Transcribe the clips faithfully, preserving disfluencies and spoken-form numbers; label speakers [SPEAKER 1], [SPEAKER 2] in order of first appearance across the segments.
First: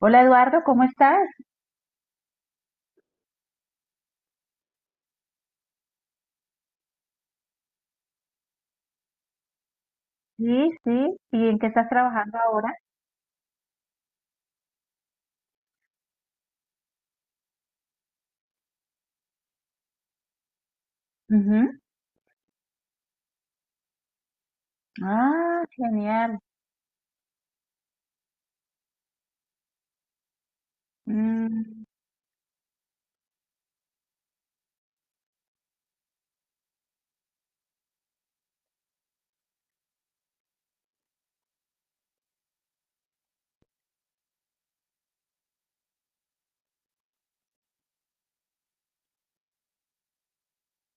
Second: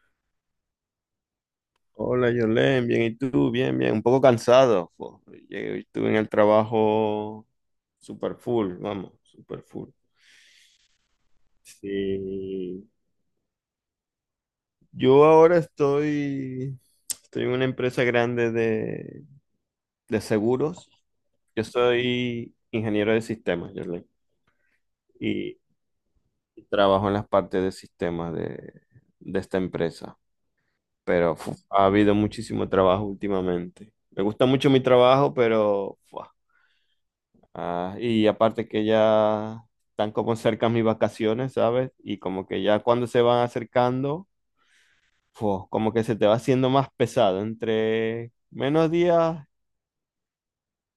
[SPEAKER 1] Hola Eduardo, ¿cómo estás?
[SPEAKER 2] Hola, Yolén, bien, ¿y tú? Bien, bien, un poco cansado, po. Llegué, estuve en el trabajo super full, vamos, super full.
[SPEAKER 1] Sí, sí. ¿Y en qué estás trabajando ahora?
[SPEAKER 2] Sí. Yo ahora estoy, estoy en una empresa grande de, de seguros. Yo
[SPEAKER 1] Ujú.
[SPEAKER 2] soy ingeniero de sistemas, Yolén, y
[SPEAKER 1] Ah, genial.
[SPEAKER 2] trabajo en las partes de sistemas de, de esta empresa. Pero fu,
[SPEAKER 1] Mm,
[SPEAKER 2] ha habido muchísimo trabajo últimamente. Me gusta mucho mi trabajo, pero fu, ah, y aparte que ya están como cerca mis vacaciones, ¿sabes? Y como que ya cuando se van acercando, fu, como que se te va haciendo más pesado. Entre menos días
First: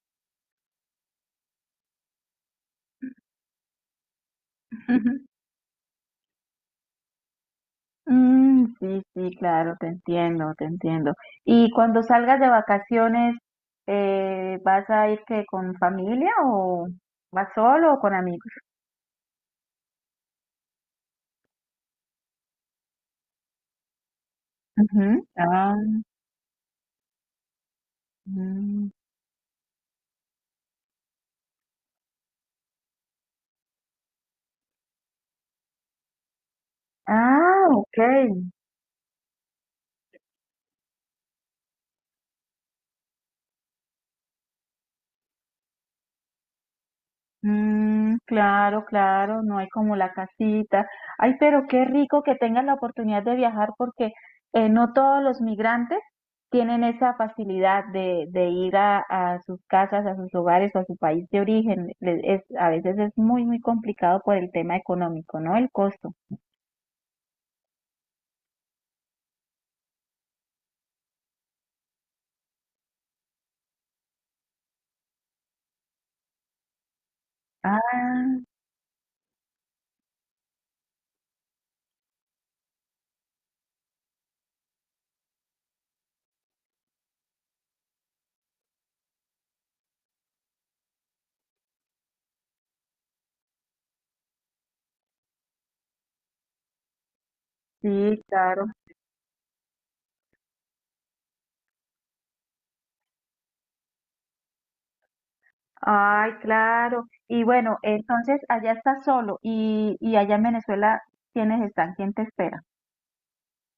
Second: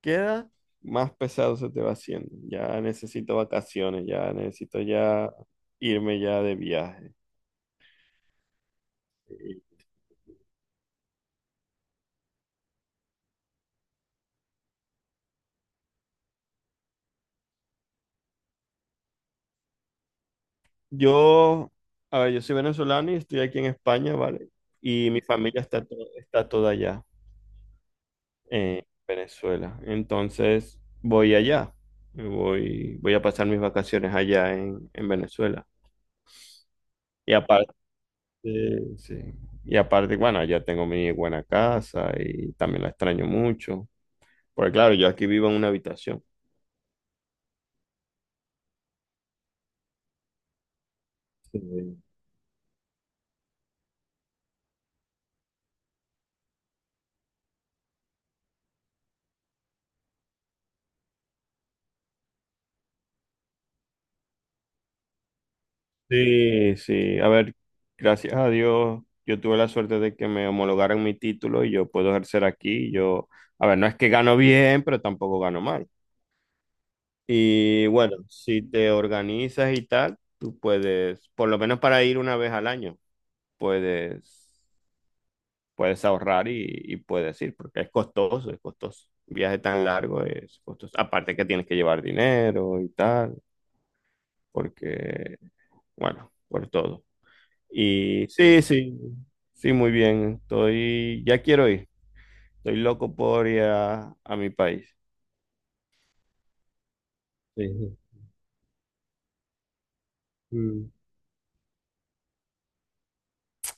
[SPEAKER 2] queda, más pesado se te va haciendo. Ya necesito vacaciones, ya necesito ya irme ya de viaje.
[SPEAKER 1] mm, sí, sí,
[SPEAKER 2] Y
[SPEAKER 1] claro, te entiendo, te entiendo. ¿Y cuando salgas de vacaciones, eh, vas a ir que con familia o vas solo o con amigos?
[SPEAKER 2] yo, a ver, yo soy venezolano y estoy aquí en España, ¿vale? Y mi
[SPEAKER 1] Ujú.
[SPEAKER 2] familia
[SPEAKER 1] Ah,
[SPEAKER 2] está, to- está toda allá, en
[SPEAKER 1] mm.
[SPEAKER 2] Venezuela. Entonces voy allá, voy, voy a pasar mis vacaciones allá en, en Venezuela. Y
[SPEAKER 1] Ah,
[SPEAKER 2] aparte,
[SPEAKER 1] ok.
[SPEAKER 2] sí, y aparte, bueno, allá tengo mi buena casa y también la extraño mucho, porque claro, yo aquí vivo en una habitación.
[SPEAKER 1] Mm, claro, claro, no hay como la casita. Ay,
[SPEAKER 2] Sí,
[SPEAKER 1] pero qué rico que tengas la oportunidad de viajar porque eh, no todos los migrantes tienen esa facilidad de, de ir a, a sus casas, a sus hogares o a su país de origen. Le- Es, a veces es muy, muy complicado por el tema económico, ¿no? El costo.
[SPEAKER 2] sí, sí. A ver, gracias a Dios, yo tuve la suerte de que me homologaran mi título y yo puedo ejercer aquí. Yo, a ver, no es que gano bien, pero tampoco gano mal. Y bueno,
[SPEAKER 1] Ah,
[SPEAKER 2] si te organizas y tal, tú puedes, por lo menos para ir una vez al año, puedes, puedes ahorrar y, y puedes ir, porque es costoso, es costoso. Un viaje tan largo es costoso. Aparte que tienes que llevar dinero y tal, porque, bueno, por todo.
[SPEAKER 1] sí,
[SPEAKER 2] Y sí,
[SPEAKER 1] claro.
[SPEAKER 2] sí, sí, muy bien. Estoy, ya quiero ir. Estoy loco por ir a, a mi país.
[SPEAKER 1] Ay, claro. Y bueno, entonces allá estás solo y, y allá en
[SPEAKER 2] Sí.
[SPEAKER 1] Venezuela, ¿quiénes están? ¿Quién te espera?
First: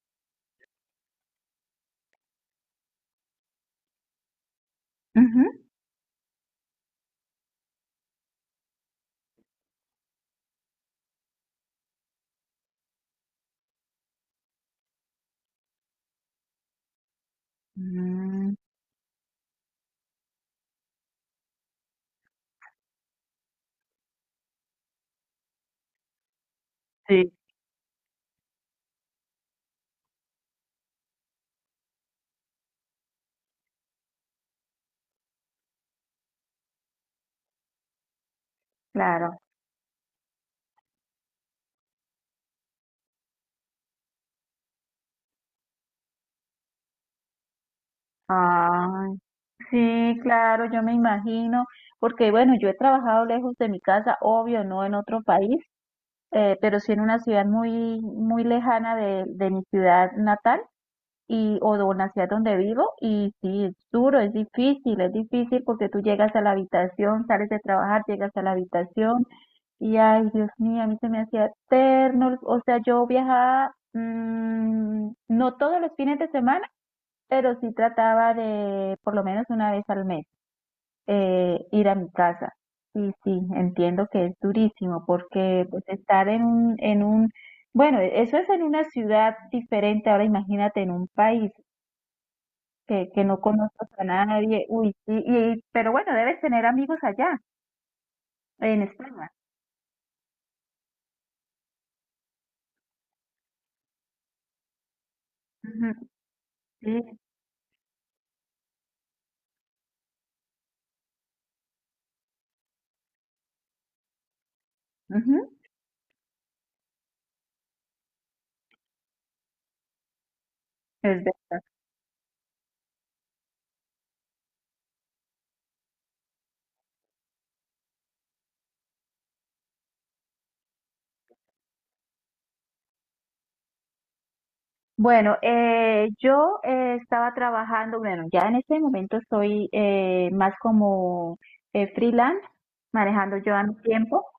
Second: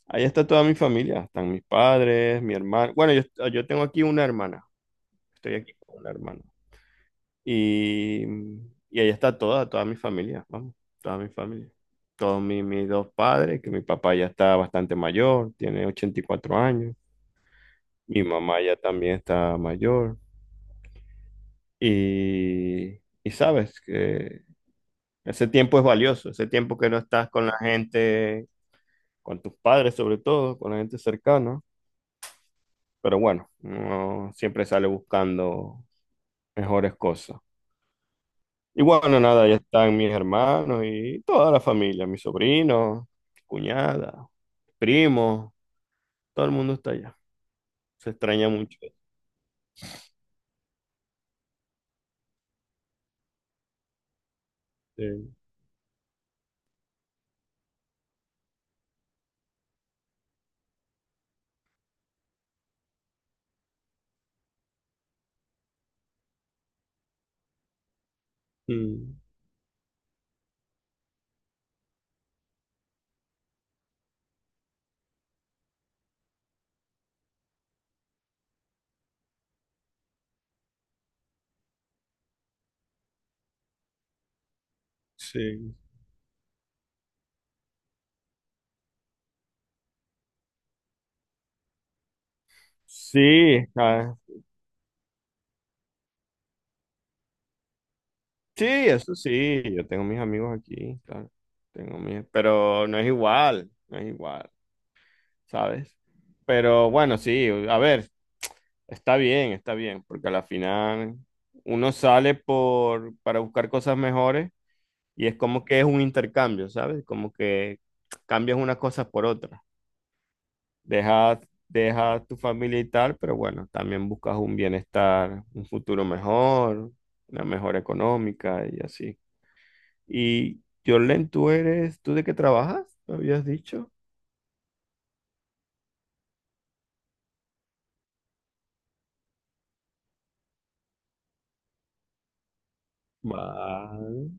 [SPEAKER 2] Ahí está toda mi familia, están mis padres, mi hermano. Bueno, yo, yo tengo aquí una hermana,
[SPEAKER 1] Ujú.
[SPEAKER 2] estoy aquí con una hermana. Y, y ahí está toda, toda mi familia, vamos, toda mi familia. Todos mi- mis dos padres, que mi papá ya está bastante mayor, tiene ochenta y cuatro años, mi
[SPEAKER 1] Mm,
[SPEAKER 2] mamá ya también está mayor. Y, y sabes que ese tiempo es valioso, ese tiempo que no estás
[SPEAKER 1] Sí,
[SPEAKER 2] con la gente, con tus padres sobre todo, con la gente cercana. Pero bueno, uno siempre sale buscando mejores cosas. Y bueno,
[SPEAKER 1] claro.
[SPEAKER 2] nada, ya están mis hermanos y toda la familia, mis sobrinos, cuñada, primos, todo el mundo está allá. Se extraña mucho.
[SPEAKER 1] Ay, sí, claro, yo me imagino, porque bueno, yo he trabajado lejos de mi casa, obvio, no en
[SPEAKER 2] Sí.
[SPEAKER 1] otro país, eh, pero sí en una ciudad muy, muy lejana de, de mi ciudad natal y o de una ciudad donde vivo y sí, es duro, es difícil, es difícil porque tú llegas a la habitación, sales de trabajar, llegas a la
[SPEAKER 2] Mm,
[SPEAKER 1] habitación y ay, Dios mío, a mí se me hacía eterno, o sea, yo viajaba mm, no todos los fines de semana pero sí trataba de por lo menos una vez al mes, eh, ir a mi casa. Sí, sí, entiendo que es durísimo porque
[SPEAKER 2] sí.
[SPEAKER 1] pues estar en un, en un, bueno, eso es en una ciudad diferente. Ahora imagínate en un país que, que no
[SPEAKER 2] Sí,
[SPEAKER 1] conozcas a
[SPEAKER 2] ah,
[SPEAKER 1] nadie. Uy, sí, y pero bueno, debes tener amigos allá,
[SPEAKER 2] sí,
[SPEAKER 1] en
[SPEAKER 2] eso
[SPEAKER 1] España.
[SPEAKER 2] sí, yo tengo mis amigos aquí, claro. Tengo mis, pero no es igual, no es igual,
[SPEAKER 1] Ujú,
[SPEAKER 2] ¿sabes? Pero
[SPEAKER 1] sí,
[SPEAKER 2] bueno, sí, a ver, está bien, está bien, porque a la final uno sale por, para buscar cosas mejores y es
[SPEAKER 1] ujú,
[SPEAKER 2] como que es un intercambio, ¿sabes? Como que cambias unas cosas por otras.
[SPEAKER 1] es
[SPEAKER 2] Dejas,
[SPEAKER 1] verdad.
[SPEAKER 2] dejas tu familia y tal, pero bueno, también buscas un bienestar, un futuro mejor, una mejora económica y así. Y Jorlen, ¿tú eres, tú de qué trabajas? ¿Me habías dicho?
[SPEAKER 1] Bueno, eh, yo, eh, estaba trabajando, bueno, ya en este momento soy, eh, más como, eh, freelance, manejando yo a mi tiempo,
[SPEAKER 2] Vale,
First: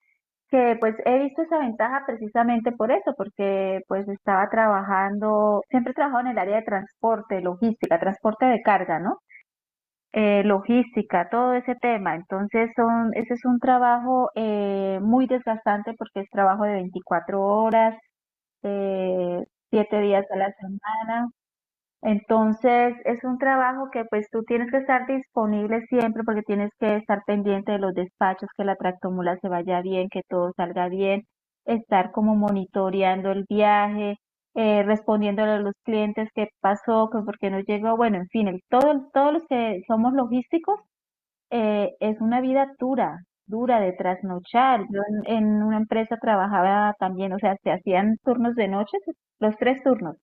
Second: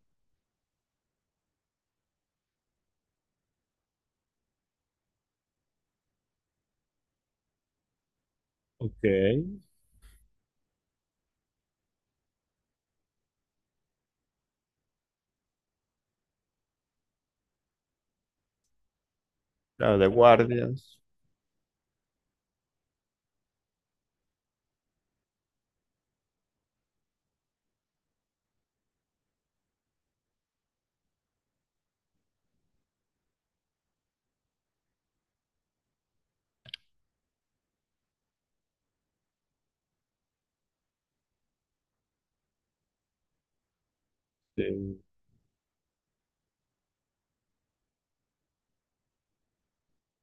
[SPEAKER 1] que pues he visto esa ventaja precisamente por eso, porque pues estaba trabajando, siempre he trabajado en el área de transporte, logística, transporte de carga, ¿no?
[SPEAKER 2] ok.
[SPEAKER 1] Eh, logística, todo ese tema. Entonces, son, ese es un trabajo, eh, muy desgastante porque es trabajo de veinticuatro horas, eh,
[SPEAKER 2] Claro,
[SPEAKER 1] siete
[SPEAKER 2] de
[SPEAKER 1] días a la
[SPEAKER 2] guardias.
[SPEAKER 1] semana. Entonces, es un trabajo que pues tú tienes que estar disponible siempre porque tienes que estar pendiente de los despachos, que la tractomula se vaya bien, que todo salga bien, estar como monitoreando el viaje, eh, respondiéndole a los clientes qué pasó, que por qué no llegó, bueno, en fin, el, todo, el- todos los que somos logísticos, eh, es una vida dura, dura de trasnochar. Yo
[SPEAKER 2] Sí,
[SPEAKER 1] en en una empresa trabajaba también, o sea, se hacían turnos de noche, los tres turnos.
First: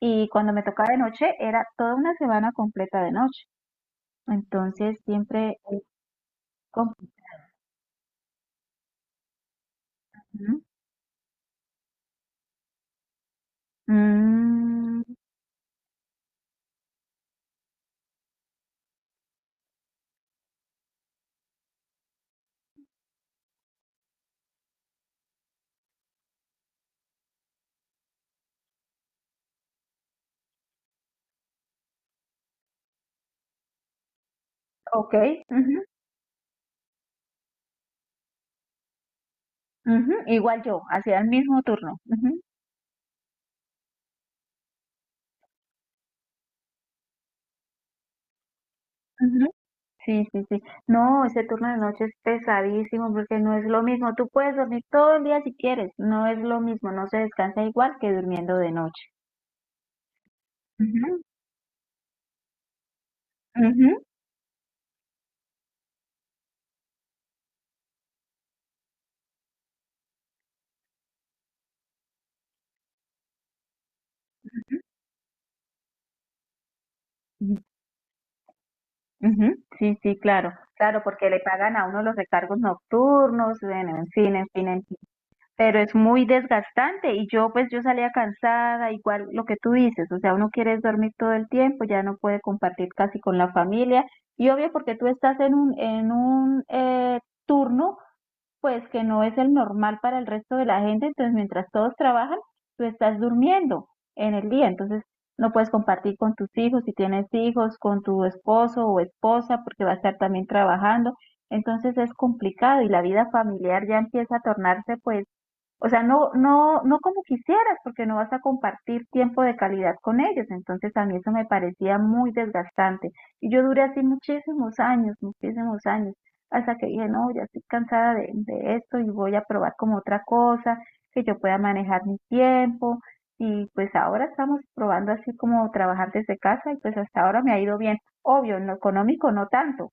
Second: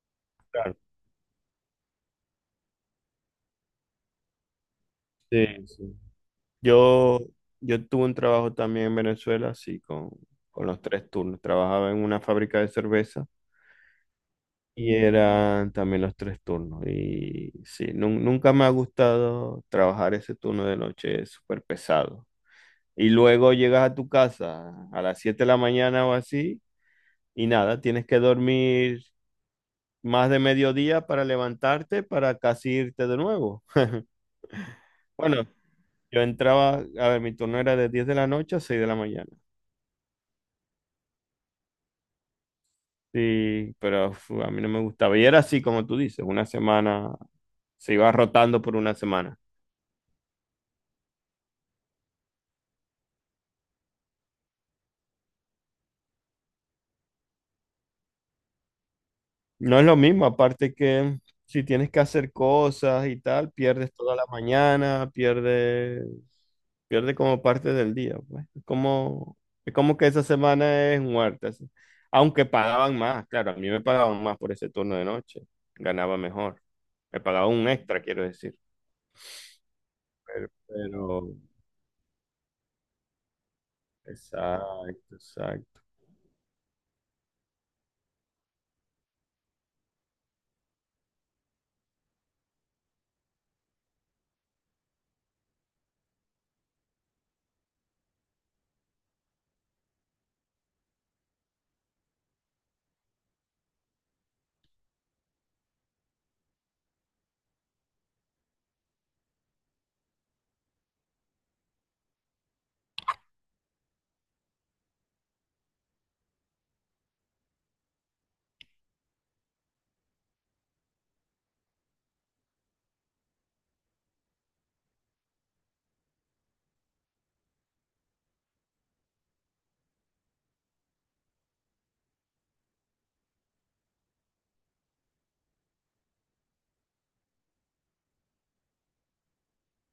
[SPEAKER 1] Y cuando me
[SPEAKER 2] claro.
[SPEAKER 1] tocaba de noche, era toda una semana completa de noche. Entonces,
[SPEAKER 2] Sí,
[SPEAKER 1] siempre... es
[SPEAKER 2] sí.
[SPEAKER 1] com-
[SPEAKER 2] Yo, yo tuve un trabajo también en Venezuela, así con,
[SPEAKER 1] Ujú.
[SPEAKER 2] con los tres turnos. Trabajaba en una fábrica de cerveza y
[SPEAKER 1] Mm,
[SPEAKER 2] eran también los tres turnos. Y sí, nun- nunca me ha gustado trabajar ese turno de noche, es súper pesado. Y luego llegas a tu casa a las siete de la mañana o así, y nada, tienes que dormir más de mediodía para levantarte, para casi irte de nuevo.
[SPEAKER 1] ok.
[SPEAKER 2] Bueno,
[SPEAKER 1] Ujú,
[SPEAKER 2] yo entraba, a ver, mi turno era de diez de la noche a seis de la mañana.
[SPEAKER 1] ujú. Igual yo, hacía el mismo turno. Ujú,
[SPEAKER 2] Sí, pero uf, a mí no me gustaba. Y era así, como tú dices, una semana, se iba rotando por una semana.
[SPEAKER 1] ujú. Sí, sí, sí. No, ese turno de noche es pesadísimo porque no es lo mismo. Tú puedes dormir todo el día si quieres. No es lo mismo. No se descansa igual que durmiendo de noche.
[SPEAKER 2] No es lo mismo, aparte
[SPEAKER 1] Ujú,
[SPEAKER 2] que si tienes que hacer cosas y tal, pierdes
[SPEAKER 1] ujú,
[SPEAKER 2] toda la mañana, pierdes, pierde como parte del día, pues. Es como, es como que esa semana es muerta, así. Aunque pagaban más, claro, a mí me pagaban más por ese turno de noche, ganaba mejor. Me pagaban
[SPEAKER 1] ujú,
[SPEAKER 2] un extra, quiero decir.
[SPEAKER 1] ujú. Sí, sí,
[SPEAKER 2] Pero,
[SPEAKER 1] claro. Claro,
[SPEAKER 2] pero,
[SPEAKER 1] porque le pagan a uno los recargos nocturnos. Bueno, en fin, en fin, en
[SPEAKER 2] exacto,
[SPEAKER 1] fin. Pero
[SPEAKER 2] exacto.
[SPEAKER 1] es muy desgastante y yo, pues, yo salía cansada, igual lo que tú dices, o sea, uno quiere es dormir todo el tiempo, ya no puede compartir casi con la familia y obvio porque tú estás en un, en un eh, turno pues que no es el normal para el resto de la gente. Entonces, mientras todos trabajan, tú estás durmiendo en el día. Entonces, no puedes compartir con tus hijos, si tienes hijos, con tu esposo o esposa porque va a estar también trabajando. Entonces, es complicado y la vida familiar ya empieza a tornarse, pues, o sea, no, no, no como quisieras, porque no vas a compartir tiempo de calidad con ellos. Entonces, a mí eso me parecía muy desgastante. Y yo duré así muchísimos años, muchísimos años, hasta que dije, no, ya estoy cansada de, de esto y voy a probar como otra cosa, que yo pueda manejar mi tiempo. Y pues ahora estamos probando así como trabajar desde casa y pues hasta ahora me ha ido bien. Obvio, en lo económico no tanto,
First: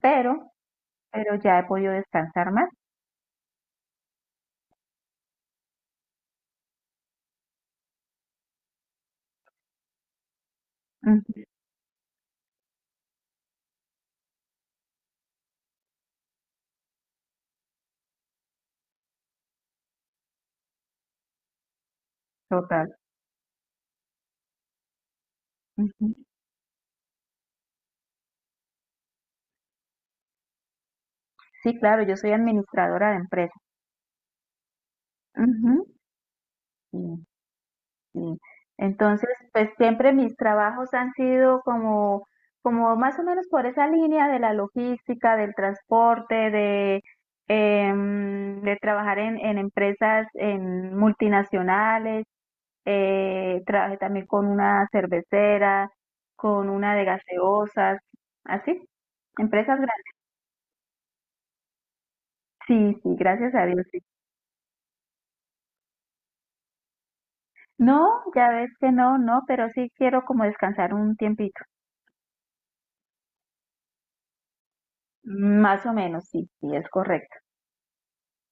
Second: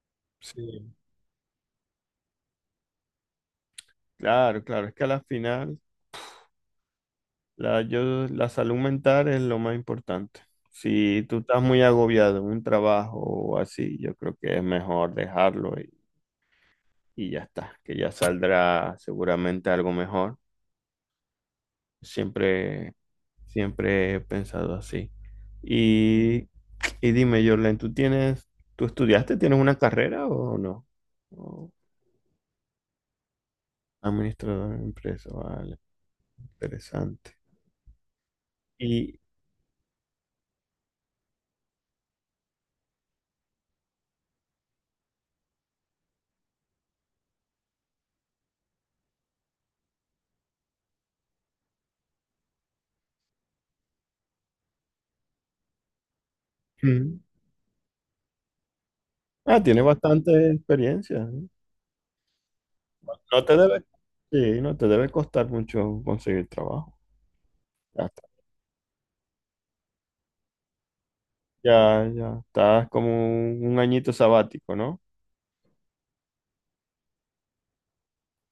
[SPEAKER 1] pero,
[SPEAKER 2] Sí,
[SPEAKER 1] pero ya he podido descansar más.
[SPEAKER 2] claro, claro, es que a la final la, yo, la salud mental es lo más importante. Si tú
[SPEAKER 1] Ujú,
[SPEAKER 2] estás muy agobiado en un trabajo o así, yo creo que es mejor dejarlo y, y ya está, que ya saldrá seguramente algo mejor.
[SPEAKER 1] total.
[SPEAKER 2] Siempre, siempre he pensado así.
[SPEAKER 1] Ujú.
[SPEAKER 2] Y, y dime, Jorlen, ¿tú tienes, tú estudiaste, tienes una carrera o no? O
[SPEAKER 1] Sí, claro, yo soy administradora de empresa.
[SPEAKER 2] administrador de empresa,
[SPEAKER 1] Ujú,
[SPEAKER 2] vale,
[SPEAKER 1] sí,
[SPEAKER 2] interesante.
[SPEAKER 1] sí.
[SPEAKER 2] Y,
[SPEAKER 1] Entonces, pues siempre mis trabajos han sido como, como más o menos por esa línea de la logística, del transporte, de, em, de trabajar en, en empresas en multinacionales. Eh, trabajé también con una cervecera, con una de gaseosas, así,
[SPEAKER 2] ah,
[SPEAKER 1] empresas
[SPEAKER 2] tiene
[SPEAKER 1] grandes.
[SPEAKER 2] bastante experiencia, ¿sí?
[SPEAKER 1] Sí, sí,
[SPEAKER 2] No
[SPEAKER 1] gracias
[SPEAKER 2] te
[SPEAKER 1] a
[SPEAKER 2] debe,
[SPEAKER 1] Dios.
[SPEAKER 2] sí, no te debe costar mucho conseguir trabajo. Ya
[SPEAKER 1] No,
[SPEAKER 2] está.
[SPEAKER 1] ya ves que no, no, pero sí quiero como descansar un tiempito.
[SPEAKER 2] Ya, ya. Estás como un un añito sabático, ¿no?
[SPEAKER 1] Más o menos, sí, sí, es correcto.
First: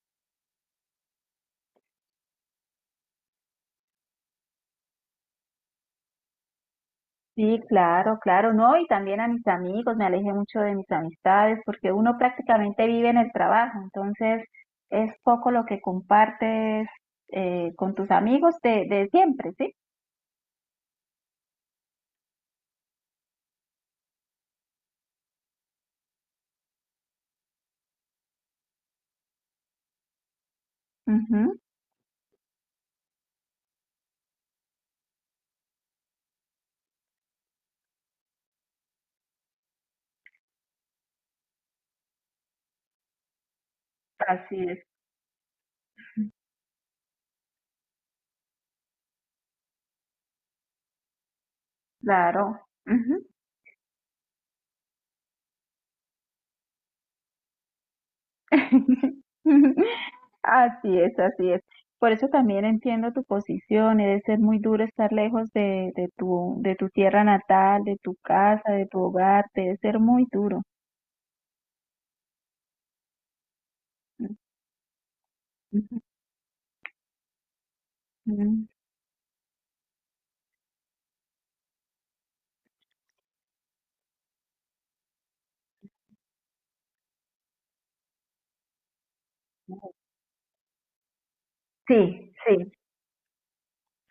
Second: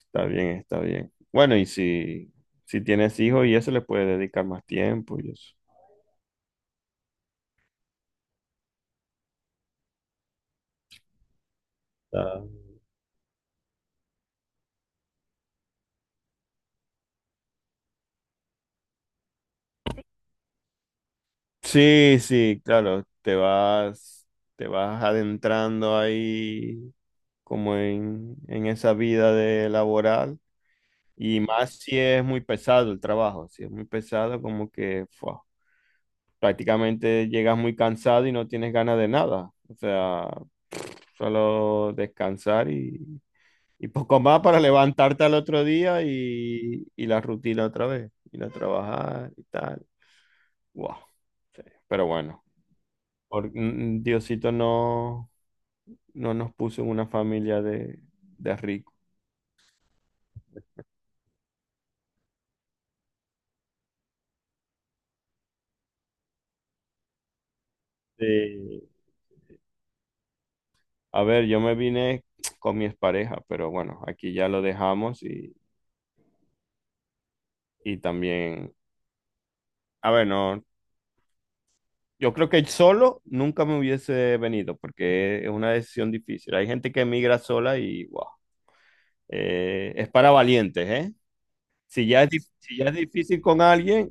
[SPEAKER 2] Está bien, está bien. Bueno, y si, si tienes hijos y eso le puedes dedicar más tiempo y eso.
[SPEAKER 1] Sí, claro, claro, no, y también a mis amigos, me alejé mucho de mis amistades porque uno
[SPEAKER 2] Está-
[SPEAKER 1] prácticamente vive en el trabajo, entonces es poco lo que compartes, eh, con tus amigos de, de siempre, ¿sí?
[SPEAKER 2] sí, sí, claro. Te vas, te vas adentrando ahí como en, en esa vida de laboral. Y
[SPEAKER 1] Ujú,
[SPEAKER 2] más si es muy pesado el trabajo, si es muy pesado, como que fua, prácticamente llegas muy cansado y no tienes ganas de nada. O sea, solo descansar y, y poco más
[SPEAKER 1] así
[SPEAKER 2] para
[SPEAKER 1] es,
[SPEAKER 2] levantarte al otro día y, y la rutina otra vez, ir a trabajar y tal. Wow. Pero bueno,
[SPEAKER 1] claro.
[SPEAKER 2] por- mm, mm, Diosito no, no nos puso en una familia de, de ricos.
[SPEAKER 1] Así es, así es. Por eso también entiendo tu posición, debe ser muy duro estar lejos de, de tu, de tu tierra natal, de tu casa, de
[SPEAKER 2] Sí,
[SPEAKER 1] tu hogar, debe ser muy duro.
[SPEAKER 2] a ver, yo me vine con mi expareja, pero bueno, aquí ya lo dejamos y,
[SPEAKER 1] Ujú,
[SPEAKER 2] y
[SPEAKER 1] ujú.
[SPEAKER 2] también, a ver, no, yo creo que solo nunca me hubiese venido porque es una decisión difícil. Hay gente que emigra sola y, wow, eh, es para valientes, ¿eh? Si ya es,
[SPEAKER 1] Sí,
[SPEAKER 2] dif-
[SPEAKER 1] sí.
[SPEAKER 2] si ya es difícil con alguien,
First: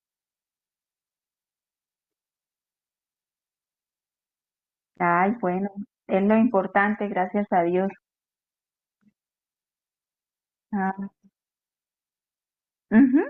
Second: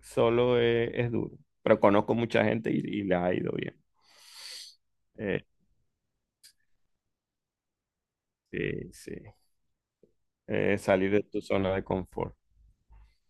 [SPEAKER 2] solo es, es duro. Pero conozco mucha gente y, y les ha ido bien.
[SPEAKER 1] Ay,
[SPEAKER 2] Eh,
[SPEAKER 1] bueno, es lo importante, gracias a Dios.
[SPEAKER 2] sí, sí. Eh,
[SPEAKER 1] Ah,
[SPEAKER 2] salir de tu zona de confort.
[SPEAKER 1] ujú,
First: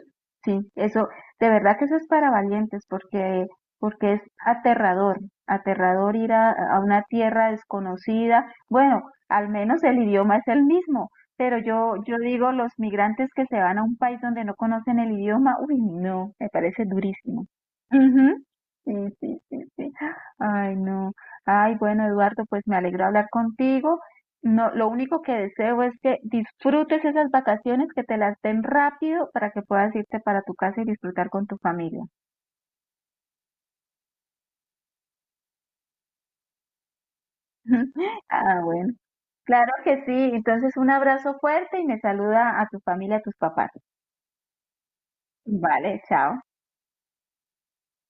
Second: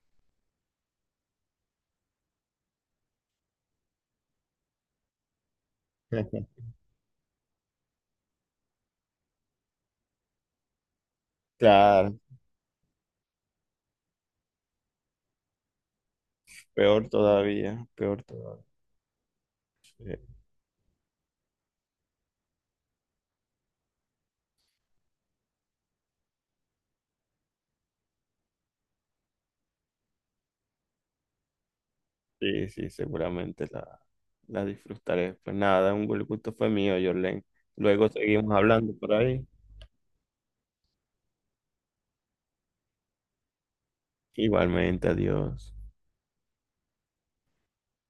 [SPEAKER 1] sí, eso, de verdad que eso es para valientes, porque, porque es aterrador, aterrador ir a, a una tierra desconocida. Bueno, al menos el idioma es el mismo, pero yo, yo
[SPEAKER 2] Claro,
[SPEAKER 1] digo, los migrantes que se van a un país donde no conocen el idioma, uy, no, me parece
[SPEAKER 2] peor
[SPEAKER 1] durísimo.
[SPEAKER 2] todavía, peor
[SPEAKER 1] Ujú,
[SPEAKER 2] todavía.
[SPEAKER 1] sí, sí, sí, sí.
[SPEAKER 2] Eh,
[SPEAKER 1] Ay, no. Ay, bueno, Eduardo, pues me alegro hablar contigo. No, lo único que deseo es que disfrutes esas vacaciones, que te las den rápido para que puedas irte para tu casa y disfrutar con tu familia.
[SPEAKER 2] Sí, sí, seguramente la, la disfrutaré. Pues nada, un buen gusto fue mío, Jorlen. Luego seguimos
[SPEAKER 1] Ah, bueno.
[SPEAKER 2] hablando por ahí.
[SPEAKER 1] Claro que sí. Entonces, un abrazo fuerte y me saluda a tu familia, a tus papás.
[SPEAKER 2] Igualmente, adiós.
[SPEAKER 1] Vale, chao.